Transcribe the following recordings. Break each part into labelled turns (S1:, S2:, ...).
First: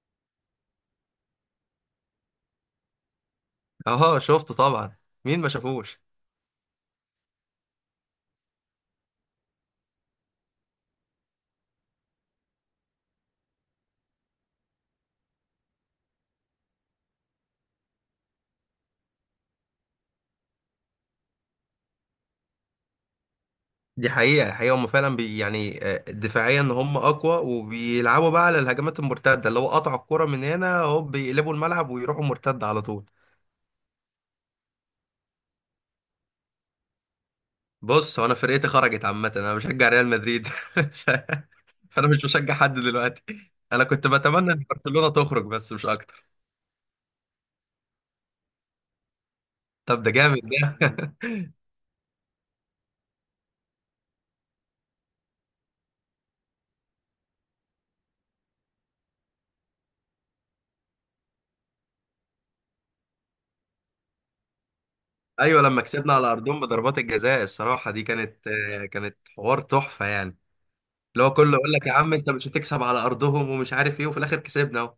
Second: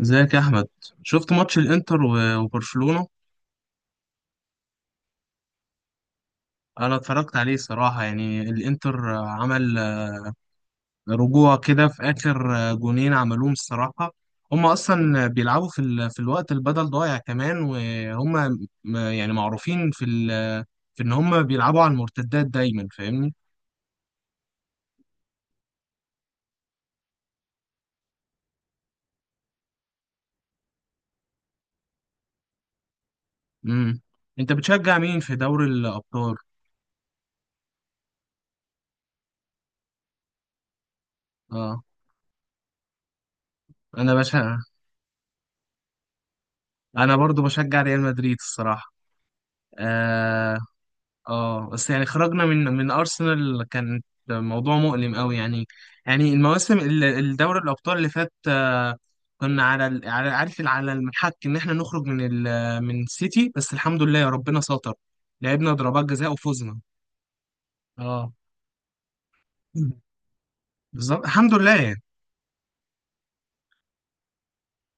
S1: ازيك يا احمد، شفت ماتش الانتر و- وبرشلونة.
S2: اه، شفته طبعا. مين ما شافوش؟
S1: انا اتفرجت عليه صراحة، يعني الانتر عمل رجوع كده في اخر جونين عملوهم الصراحة. هم اصلا بيلعبوا في الوقت البدل ضايع كمان، وهم يعني معروفين في ان هم بيلعبوا على المرتدات دايما، فاهمني؟
S2: دي حقيقة حقيقة هم فعلا يعني دفاعيا هم أقوى وبيلعبوا بقى على الهجمات المرتدة اللي هو قطعوا الكرة من هنا هوب بيقلبوا الملعب ويروحوا مرتد على طول.
S1: امم انت بتشجع مين في دوري الابطال؟
S2: بص، هو أنا فرقتي خرجت عامة، أنا بشجع ريال مدريد
S1: اه.
S2: فأنا مش بشجع حد دلوقتي. أنا كنت
S1: انا
S2: بتمنى
S1: بشجع
S2: إن برشلونة تخرج بس مش أكتر.
S1: انا برضو بشجع ريال مدريد الصراحة.
S2: طب ده جامد
S1: آه،
S2: ده
S1: اه بس يعني خرجنا من ارسنال، كان موضوع مؤلم قوي يعني. يعني المواسم الدوري الابطال اللي فات كنا على على المحك ان احنا نخرج من سيتي، بس الحمد لله يا ربنا ساتر.
S2: أيوة،
S1: لعبنا
S2: لما
S1: ضربات
S2: كسبنا على
S1: جزاء
S2: أرضهم
S1: وفوزنا.
S2: بضربات الجزاء الصراحة دي
S1: اه،
S2: كانت حوار تحفة يعني.
S1: بالظبط
S2: اللي هو
S1: الحمد
S2: كله يقول
S1: لله
S2: لك يا
S1: يعني.
S2: عم انت مش هتكسب على ارضهم ومش عارف ايه، وفي الاخر كسبنا اهو.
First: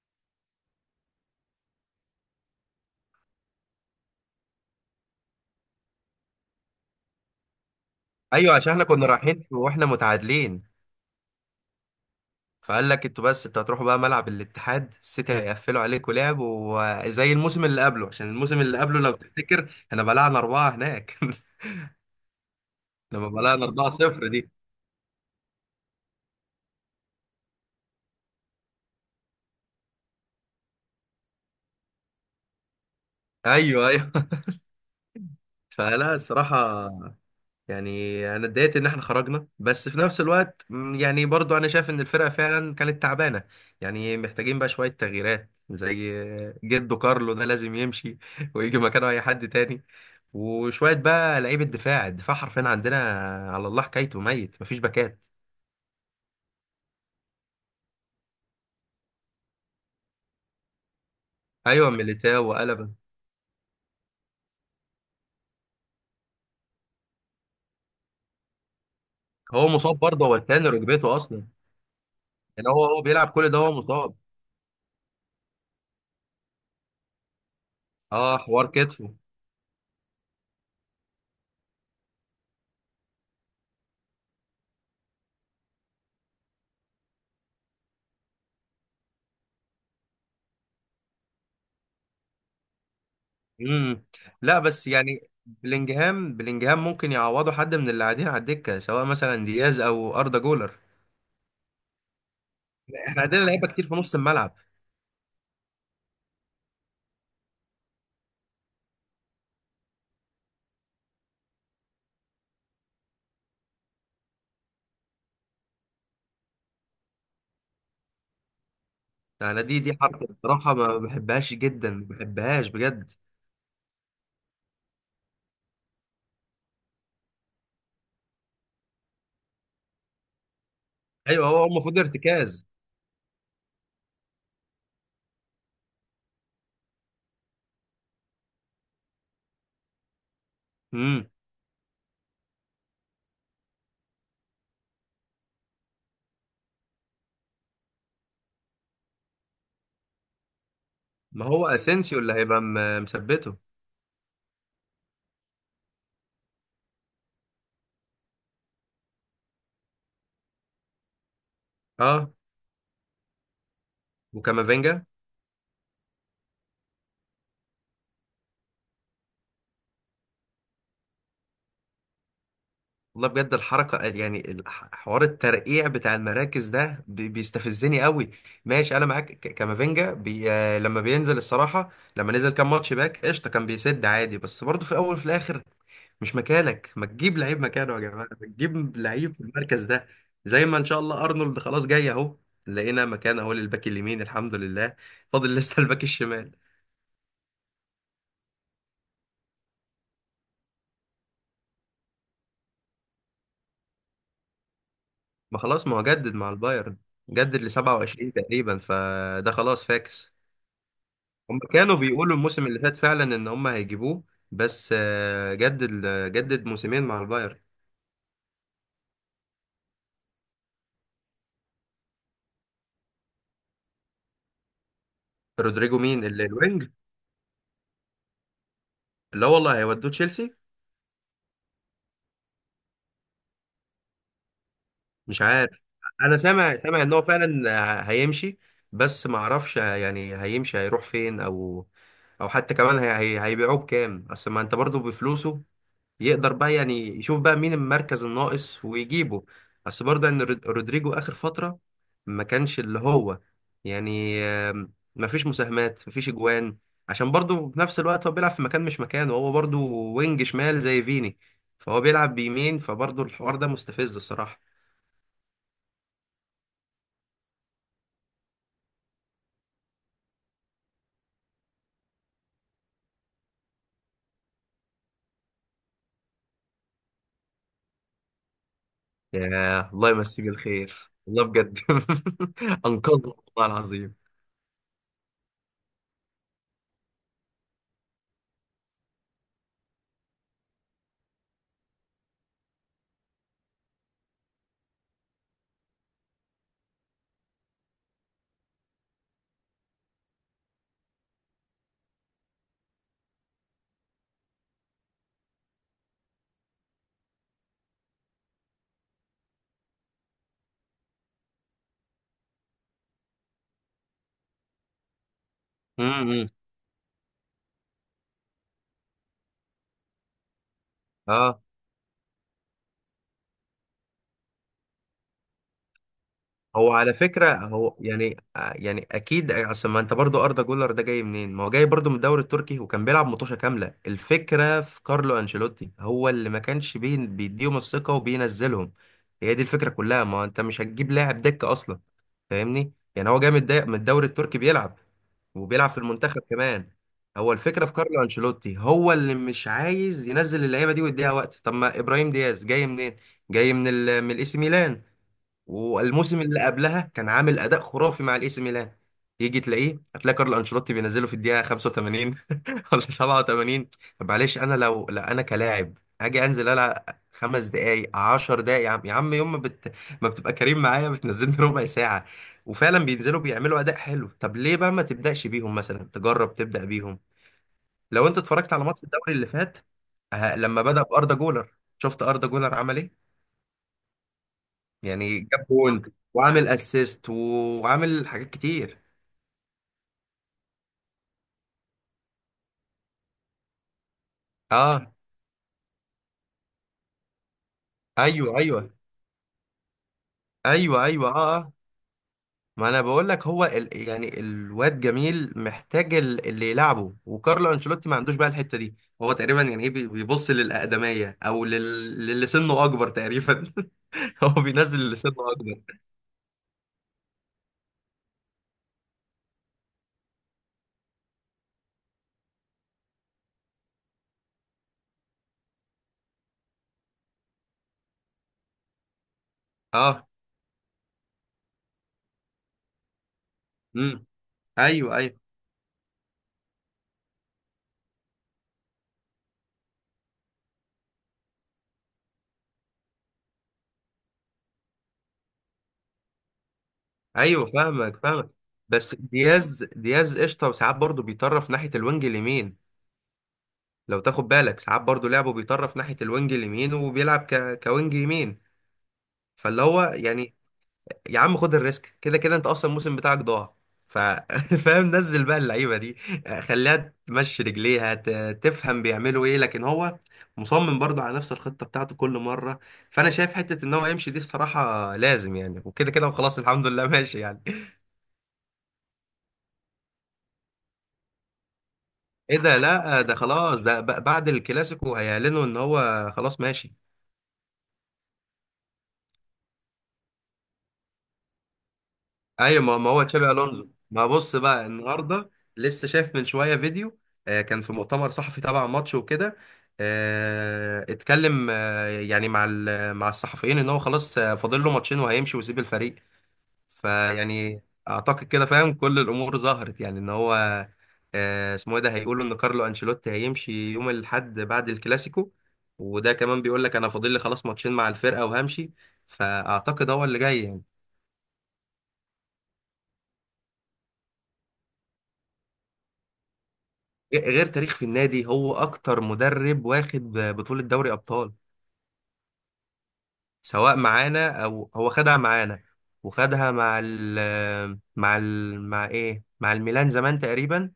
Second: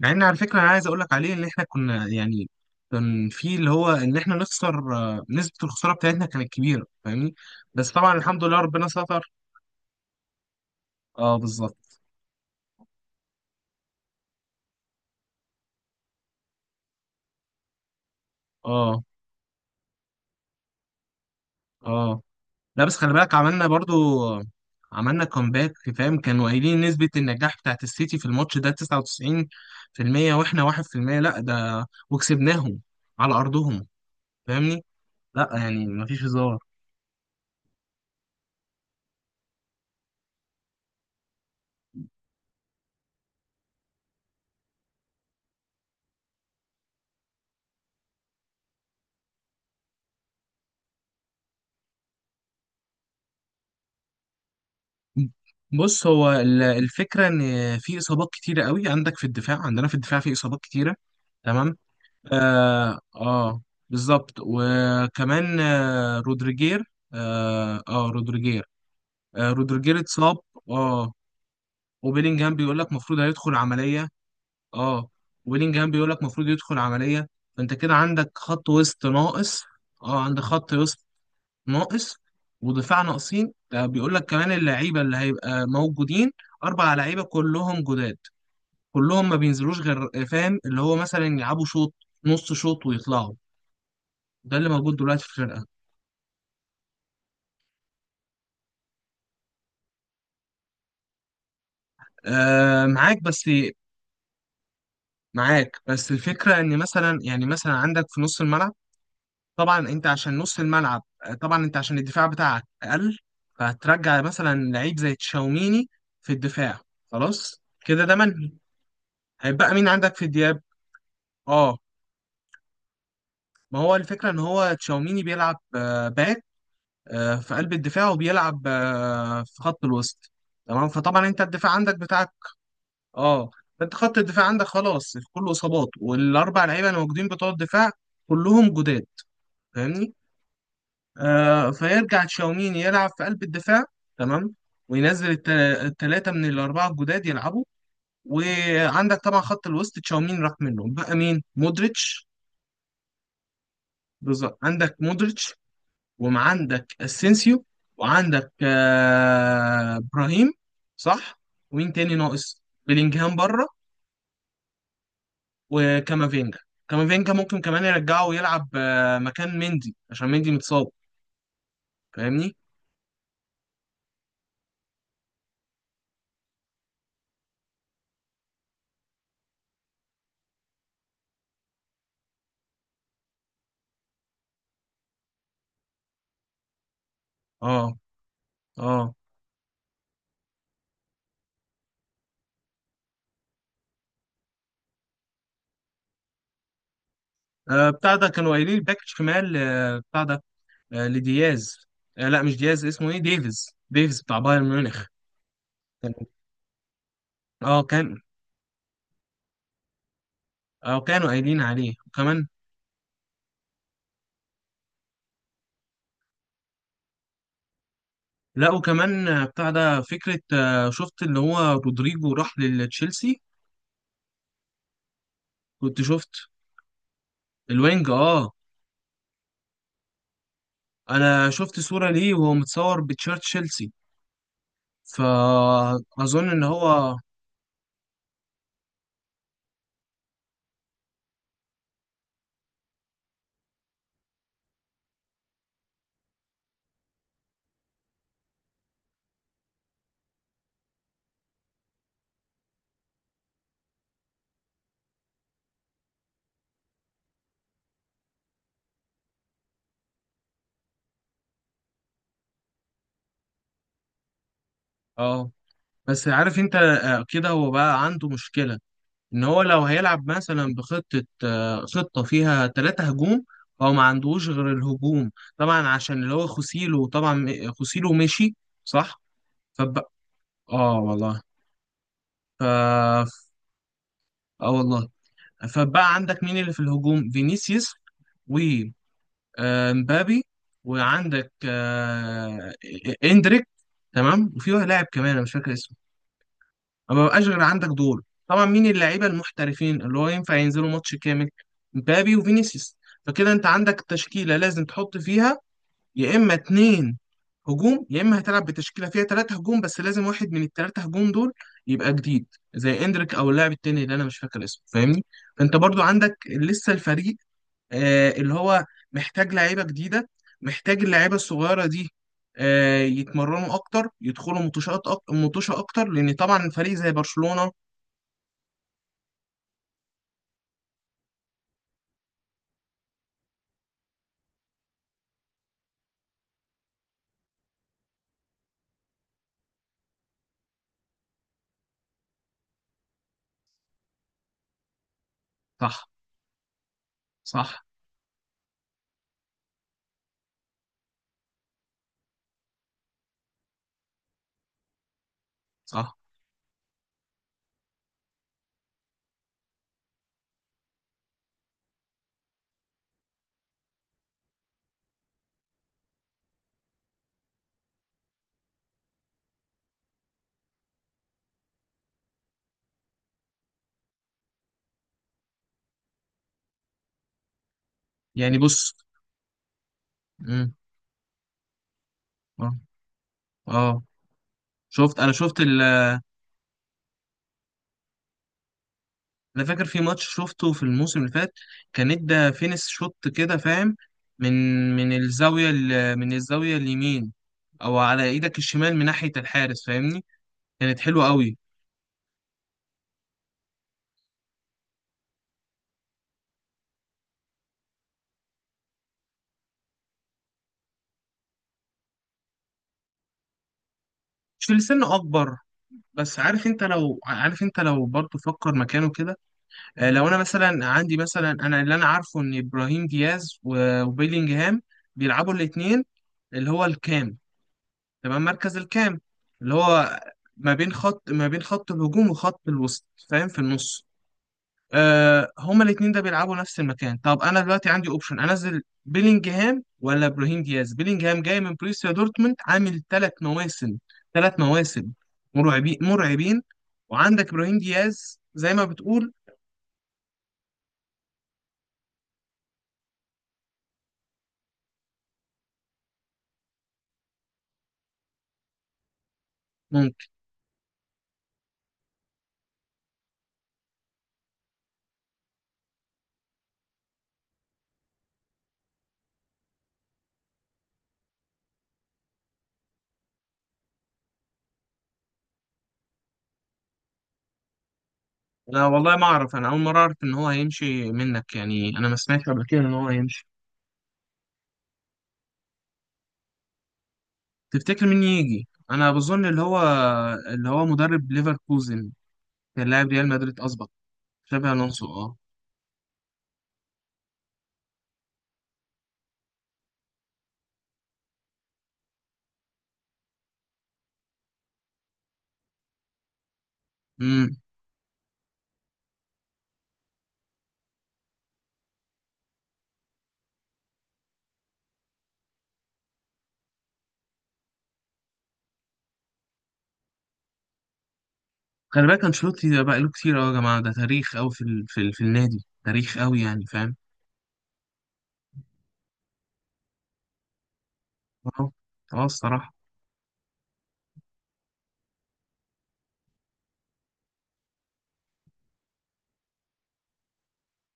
S1: مع ان على فكره انا عايز اقول لك عليه ان احنا كنا، يعني كان في اللي هو ان احنا نخسر، نسبه الخساره بتاعتنا كانت كبيره، فاهمني؟ بس طبعا الحمد
S2: ايوه،
S1: لله
S2: عشان احنا
S1: ربنا
S2: كنا
S1: ستر.
S2: رايحين واحنا متعادلين،
S1: اه بالظبط.
S2: فقال لك انتوا، بس انتوا هتروحوا بقى ملعب الاتحاد السيتي هيقفلوا عليكم لعب، وزي الموسم اللي قبله، عشان الموسم اللي قبله
S1: اه.
S2: لو تفتكر احنا بلعنا 4 هناك
S1: اه. لا بس خلي
S2: لما
S1: بالك،
S2: بلعنا
S1: عملنا برضو،
S2: 4-0 دي.
S1: عملنا كومباك فاهم؟ كانوا قايلين نسبة النجاح بتاعت السيتي في الماتش ده 99%، واحنا 1%، لا ده وكسبناهم على أرضهم.
S2: ايوه، ايوه.
S1: فاهمني؟ لا يعني
S2: فلا
S1: مفيش هزار.
S2: الصراحه، يعني انا اتضايقت ان احنا خرجنا، بس في نفس الوقت يعني برضو انا شايف ان الفرقه فعلا كانت تعبانه، يعني محتاجين بقى شويه تغييرات، زي جدو كارلو ده لازم يمشي ويجي مكانه اي حد تاني، وشويه بقى لعيبه دفاع. الدفاع حرفيا عندنا على الله حكايته، ميت، مفيش باكات.
S1: بص، هو الفكرة إن في إصابات كتيرة قوي عندك في الدفاع، عندنا في الدفاع في إصابات كتيرة. تمام؟
S2: ايوه، ميليتاو وقلبه.
S1: آه, آه بالظبط. وكمان رودريجير. آه, آه رودريجير
S2: هو مصاب
S1: رودريجير
S2: برضه، هو
S1: اتصاب.
S2: التاني
S1: اه،
S2: ركبته اصلا.
S1: وبيلينجهام
S2: يعني
S1: بيقول
S2: هو
S1: لك
S2: هو
S1: المفروض
S2: بيلعب كل
S1: هيدخل
S2: ده هو
S1: عمليه.
S2: مصاب.
S1: اه، وبيلينجهام بيقول لك المفروض يدخل عمليه. فانت كده عندك
S2: اه، حوار
S1: خط وسط
S2: كتفه.
S1: ناقص. اه، عندك خط وسط ناقص ودفاع ناقصين. ده بيقول لك كمان اللعيبه اللي هيبقى موجودين، اربع لعيبه كلهم جداد، كلهم ما بينزلوش غير فاهم اللي هو مثلا يلعبوا شوط، نص شوط، ويطلعوا.
S2: امم.
S1: ده
S2: لا،
S1: اللي
S2: بس
S1: موجود
S2: يعني
S1: دلوقتي في الفرقه.
S2: بلينجهام ممكن يعوضه حد من اللي قاعدين على الدكه، سواء مثلا دياز او اردا جولر.
S1: معاك،
S2: احنا عندنا
S1: بس
S2: لعيبه كتير في نص الملعب.
S1: معاك بس الفكره ان مثلا، يعني مثلا عندك في نص الملعب. طبعا انت عشان نص الملعب طبعا انت عشان الدفاع بتاعك اقل، فهترجع مثلا لعيب زي تشاوميني في الدفاع. خلاص كده، ده منهي.
S2: انا
S1: هيبقى
S2: دي
S1: مين
S2: دي
S1: عندك
S2: حركه
S1: في دياب؟
S2: بصراحه ما بحبهاش
S1: اه،
S2: جدا، ما بحبهاش بجد.
S1: ما هو الفكره ان هو تشاوميني بيلعب باك، في قلب الدفاع، وبيلعب في خط الوسط. تمام؟ فطبعا انت
S2: ايوه، هو
S1: الدفاع عندك
S2: المفروض
S1: بتاعك،
S2: ارتكاز.
S1: اه، فانت خط الدفاع عندك خلاص كله اصابات، والاربع لعيبه اللي موجودين بتوع الدفاع كلهم جداد، فاهمني؟
S2: امم.
S1: فيرجع تشاوميني يلعب في قلب الدفاع. تمام. وينزل الثلاثة من الأربعة الجداد يلعبوا. وعندك طبعا خط الوسط، تشاوميني راح منهم، بقى مين؟
S2: ما هو اسينسيو
S1: مودريتش.
S2: اللي هيبقى مثبته.
S1: بالظبط، عندك مودريتش، وعندك اسينسيو، وعندك إبراهيم. صح. ومين تاني
S2: اه،
S1: ناقص؟ بيلينجهام بره،
S2: وكامافينجا.
S1: وكامافينجا. كامافينجا ممكن كمان يرجعه ويلعب مكان مندي، عشان مندي متصاب، فاهمني؟
S2: والله بجد الحركة، يعني حوار الترقيع بتاع المراكز ده بيستفزني قوي. ماشي، انا معاك، كامافينجا بي آه، لما بينزل الصراحة، لما نزل كام ماتش باك قشطة كان بيسد عادي، بس برضه في الاول وفي الاخر مش مكانك، ما تجيب لعيب مكانه
S1: اه.
S2: يا جماعة، ما تجيب
S1: اه.
S2: لعيب في المركز ده. زي ما ان شاء الله ارنولد خلاص جاي اهو، لقينا مكان اهو للباك اليمين الحمد لله. فاضل لسه الباك الشمال.
S1: بتاع ده كانوا قايلين الباك شمال، آه، بتاع ده آه، لدياز. لا مش دياز، اسمه ايه، ديفيز، ديفيز بتاع بايرن ميونخ.
S2: ما خلاص، ما هو
S1: كان.
S2: جدد مع البايرن، جدد ل
S1: اه كان.
S2: 27 تقريبا، فده خلاص فاكس.
S1: اه كانوا
S2: هم
S1: قايلين عليه،
S2: كانوا بيقولوا
S1: وكمان،
S2: الموسم اللي فات فعلا ان هم هيجيبوه، بس جدد، جدد موسمين مع البايرن.
S1: لا وكمان بتاع ده فكرة، شفت اللي هو رودريجو راح لتشيلسي؟
S2: رودريجو؟
S1: كنت
S2: مين اللي
S1: شفت.
S2: الوينج؟
S1: الوينج، اه.
S2: لا والله هيودوه تشيلسي.
S1: انا شفت صورة ليه وهو متصور بتشيرت تشيلسي،
S2: مش عارف. انا
S1: فأظن ان
S2: سامع
S1: هو.
S2: ان هو فعلا هيمشي، بس ما اعرفش يعني هيمشي هيروح فين، او او حتى كمان هيبيعوه بكام، اصل ما انت برضو بفلوسه يقدر بقى يعني يشوف بقى مين المركز الناقص ويجيبه. بس برضه ان رودريجو اخر فترة ما كانش اللي هو، يعني ما فيش مساهمات، ما فيش اجوان، عشان برضه في نفس الوقت هو بيلعب في مكان مش مكانه، هو برضه وينج شمال زي فيني، فهو بيلعب بيمين، فبرضه الحوار ده مستفز الصراحة.
S1: اه، بس عارف انت كده هو بقى عنده مشكلة. ان هو لو هيلعب مثلا بخطة آه، خطة فيها ثلاثة هجوم، هو ما عندوش غير الهجوم، طبعا عشان اللي هو خوسيلو، طبعا خوسيلو مشي. صح.
S2: يا
S1: فبقى،
S2: الله يمسيه
S1: اه
S2: بالخير،
S1: والله.
S2: والله بجد
S1: ف
S2: انقذنا والله العظيم.
S1: اه والله فبقى عندك مين اللي في الهجوم؟ فينيسيوس، ومبابي، وعندك اندريك. تمام. وفي واحد لاعب كمان انا مش فاكر اسمه. ما بقاش غير عندك دور، طبعا. مين اللعيبه المحترفين اللي هو ينفع ينزلوا ماتش كامل؟ مبابي وفينيسيوس. فكده انت عندك تشكيله لازم تحط فيها يا اما اتنين هجوم، يا اما هتلعب بتشكيله فيها تلاتة هجوم، بس لازم واحد من التلاتة هجوم دول يبقى جديد، زي اندريك او اللاعب التاني اللي انا مش فاكر اسمه، فاهمني؟ فانت برضو عندك
S2: امم.
S1: لسه الفريق اللي هو محتاج لعيبه جديده. محتاج اللعيبه
S2: اه.
S1: الصغيره دي يتمرنوا اكتر، يدخلوا متوشات، متوشه اكتر، لان طبعا
S2: هو
S1: فريق زي
S2: على فكرة،
S1: برشلونه.
S2: يعني يعني أكيد، أصل ما أنت برضو أردا جولر ده جاي منين؟ ما هو جاي برضو من الدوري التركي وكان بيلعب مطوشة كاملة، الفكرة في كارلو أنشيلوتي هو اللي ما كانش بيديهم الثقة وبينزلهم، هي دي الفكرة كلها، ما هو أنت مش هتجيب لاعب دكة أصلا. فاهمني؟ يعني هو جاي من من الدوري التركي بيلعب وبيلعب في
S1: صح.
S2: المنتخب كمان. هو
S1: صح.
S2: الفكرة في كارلو أنشيلوتي هو اللي مش عايز ينزل اللعيبة دي ويديها وقت. طب ما إبراهيم دياز جاي منين؟ جاي من الإي سي ميلان،
S1: صح.
S2: والموسم اللي قبلها كان عامل اداء خرافي مع الاي سي ميلان. يجي تلاقيه هتلاقي كارل انشيلوتي بينزله في الدقيقه 85 ولا 87. طب معلش، انا لو لا انا كلاعب اجي انزل العب 5 دقايق، 10 دقايق، يا عم يا عم، يوم ما, بت... ما بتبقى كريم معايا بتنزلني ربع ساعه، وفعلا بينزلوا بيعملوا اداء حلو. طب ليه بقى ما تبداش بيهم مثلا؟ تجرب تبدا بيهم. لو انت
S1: يعني
S2: اتفرجت على
S1: بص.
S2: ماتش الدوري اللي فات
S1: امم
S2: لما بدا باردا جولر، شفت اردا جولر
S1: اه.
S2: عمل ايه؟
S1: اه. شفت.
S2: يعني جاب بوينت، وعامل اسيست، وعامل حاجات كتير.
S1: انا فاكر في ماتش شفته في الموسم اللي فات، كان ادى فينس شوت كده فاهم، من من
S2: اه،
S1: الزاويه ال... من الزاويه اليمين، او على ايدك
S2: ايوه، ايوه،
S1: الشمال من ناحيه الحارس، فاهمني؟ كانت
S2: ايوه،
S1: حلوه
S2: ايوه، اه،
S1: قوي.
S2: اه. ما انا بقول لك، هو يعني الواد جميل محتاج اللي يلعبه، وكارلو انشيلوتي ما عندوش بقى الحته دي. هو تقريبا يعني ايه بيبص للاقدميه، او للي سنه اكبر تقريبا هو
S1: مش في
S2: بينزل
S1: السن
S2: اللي سنه
S1: اكبر.
S2: اكبر.
S1: بس عارف انت لو برضه فكر مكانه كده. لو انا مثلا عندي، مثلا انا اللي انا عارفه، ان ابراهيم دياز و- وبيلينجهام بيلعبوا الاثنين اللي هو الكام، تبقى المركز الكام، اللي هو
S2: اه،
S1: ما بين خط الهجوم وخط الوسط، فاهم، في النص.
S2: امم، ايوه، ايوه،
S1: هما الاتنين ده بيلعبوا نفس المكان. طب انا دلوقتي عندي اوبشن، انزل بيلينجهام ولا ابراهيم دياز؟ بيلينجهام جاي من بروسيا دورتموند، عامل 3 مواسم، 3 مواسم مرعبين، مرعبين. وعندك
S2: ايوه،
S1: ابراهيم
S2: فاهمك
S1: دياز
S2: فاهمك.
S1: زي ما
S2: بس
S1: بتقول.
S2: دياز قشطه، وساعات برضه بيطرف ناحيه الوينج اليمين. لو تاخد بالك ساعات برضو لعبه بيطرف ناحية الوينج اليمين وبيلعب كوينج يمين. فاللي هو
S1: ممكن.
S2: يعني، يا عم خد الريسك، كده كده انت اصلا الموسم بتاعك ضاع ف... فاهم، نزل بقى اللعيبة دي، خليها تمشي رجليها تفهم بيعملوا ايه، لكن هو مصمم برضو على نفس الخطة بتاعته كل مرة. فانا شايف حتة ان هو يمشي دي الصراحة لازم يعني، وكده كده وخلاص الحمد لله ماشي يعني.
S1: انا والله ما اعرف، انا اول مره اعرف ان هو هيمشي منك، يعني انا ما سمعتش
S2: ايه
S1: قبل
S2: ده؟
S1: كده ان هو
S2: لا ده
S1: هيمشي.
S2: خلاص، ده بعد الكلاسيكو هيعلنوا ان هو خلاص ماشي.
S1: تفتكر مين يجي؟ انا بظن اللي هو مدرب ليفركوزن،
S2: ايوه،
S1: كان
S2: ما
S1: لاعب
S2: ما هو
S1: ريال
S2: تشابي
S1: مدريد
S2: الونزو،
S1: اسبق،
S2: ما بص
S1: شابي
S2: بقى
S1: الونسو. اه.
S2: النهارده. لسه شايف من شويه فيديو، كان في مؤتمر صحفي تبع ماتش وكده، اتكلم يعني مع مع الصحفيين ان هو خلاص فاضل له ماتشين وهيمشي ويسيب الفريق،
S1: امم
S2: فيعني اعتقد كده، فاهم كل الامور ظهرت يعني ان هو اسمه ايه ده، هيقولوا ان كارلو انشيلوتي هيمشي يوم الاحد بعد الكلاسيكو، وده كمان بيقول لك انا فاضل لي خلاص ماتشين مع الفرقه وهمشي. فاعتقد هو اللي جاي يعني.
S1: خلي بالك انشيلوتي ده بقى له كتير قوي يا جماعه، ده تاريخ قوي في النادي، تاريخ قوي يعني، فاهم؟
S2: غير تاريخ في النادي، هو اكتر مدرب واخد بطولة دوري ابطال،
S1: اه. اه، الصراحه.
S2: سواء معانا او هو خدها معانا، وخدها مع ال مع ال مع ايه مع الميلان زمان تقريبا،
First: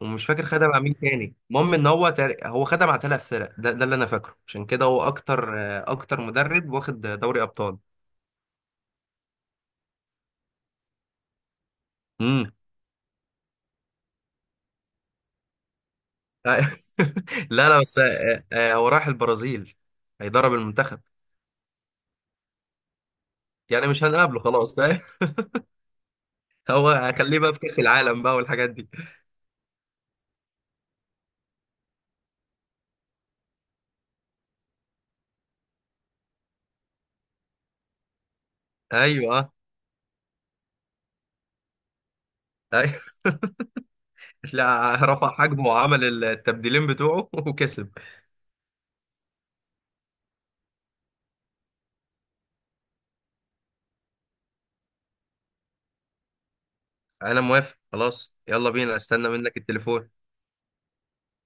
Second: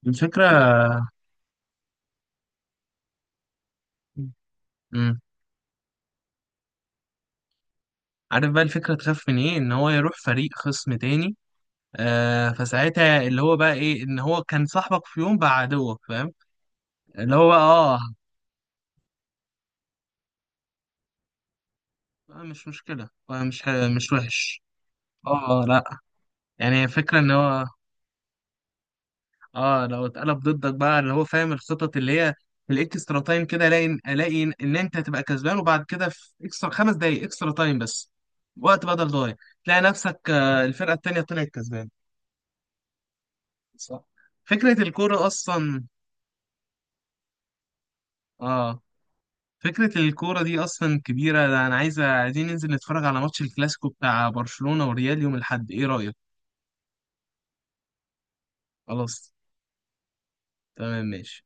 S2: ومش فاكر خدها مع مين
S1: الفكره
S2: تاني. المهم ان هو خدها مع 3 فرق، ده اللي انا فاكره، عشان كده هو
S1: امم
S2: اكتر مدرب واخد دوري ابطال.
S1: عارف بقى، الفكره تخاف من ايه؟ ان هو يروح فريق خصم تاني،
S2: امم.
S1: فساعتها اللي هو بقى ايه، ان هو كان صاحبك في يوم بقى عدوك، فاهم؟ اللي هو بقى،
S2: لا لا،
S1: اه.
S2: بس هو راح البرازيل هيدرب المنتخب،
S1: مش مشكله.
S2: يعني مش
S1: مش
S2: هنقابله
S1: وحش.
S2: خلاص فاهم
S1: اه، لا. يعني
S2: هو
S1: الفكرة ان
S2: هخليه بقى في
S1: هو،
S2: كأس العالم بقى والحاجات دي.
S1: اه، لو اتقلب ضدك بقى، اللي هو فاهم الخطط اللي هي في الاكسترا تايم كده، الاقي ان انت هتبقى كسبان، وبعد كده في اكسترا 5 دقايق، اكسترا تايم بس، وقت بدل ضايع،
S2: ايوه،
S1: تلاقي نفسك الفرقة التانية طلعت كسبان.
S2: ايوه.
S1: صح. فكرة
S2: لا،
S1: الكورة
S2: رفع حجمه
S1: اصلا
S2: وعمل التبديلين بتوعه وكسب.
S1: اه فكرة الكورة دي اصلا كبيرة. ده انا عايزين ننزل نتفرج على ماتش الكلاسيكو بتاع برشلونة وريال يوم الاحد، ايه رأيك؟
S2: انا موافق، خلاص، يلا بينا، استنى
S1: خلاص.
S2: منك التليفون.
S1: تمام. ماشي.